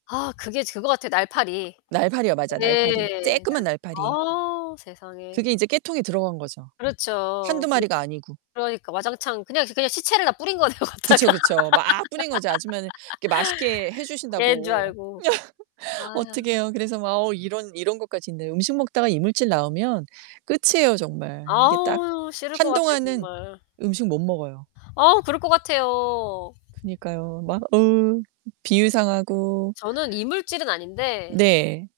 아 그게 즈 그거 같아. 날파리. 날파리요. 맞아 날파리, 예. 쬐끄만 날파리. 어 세상에. 그게 이제 깨통에 들어간 거죠. 1-2 그렇죠. 근데 마리가 아니고. 그러니까 와장창 그냥 그냥 시체를 다 뿌린 거네요, 그쵸, 갖다가 그쵸. 막 뿌린거지, 아줌마는 이렇게 맛있게 해 깨인 줄 주신다고. 알고. 아휴. 어떡해요. 그래서 막 어 이런 이런 것까지 있네. 음식 먹다가 이물질 나오면 끝이에요 정말. 이게 딱 아우, 싫을 것 같아요, 한동안은 정말. 음식 못 먹어요. 어 그럴 것 같아요. 그니까요. 막 으 비위상하고. 저는 이물질은 아닌데 네.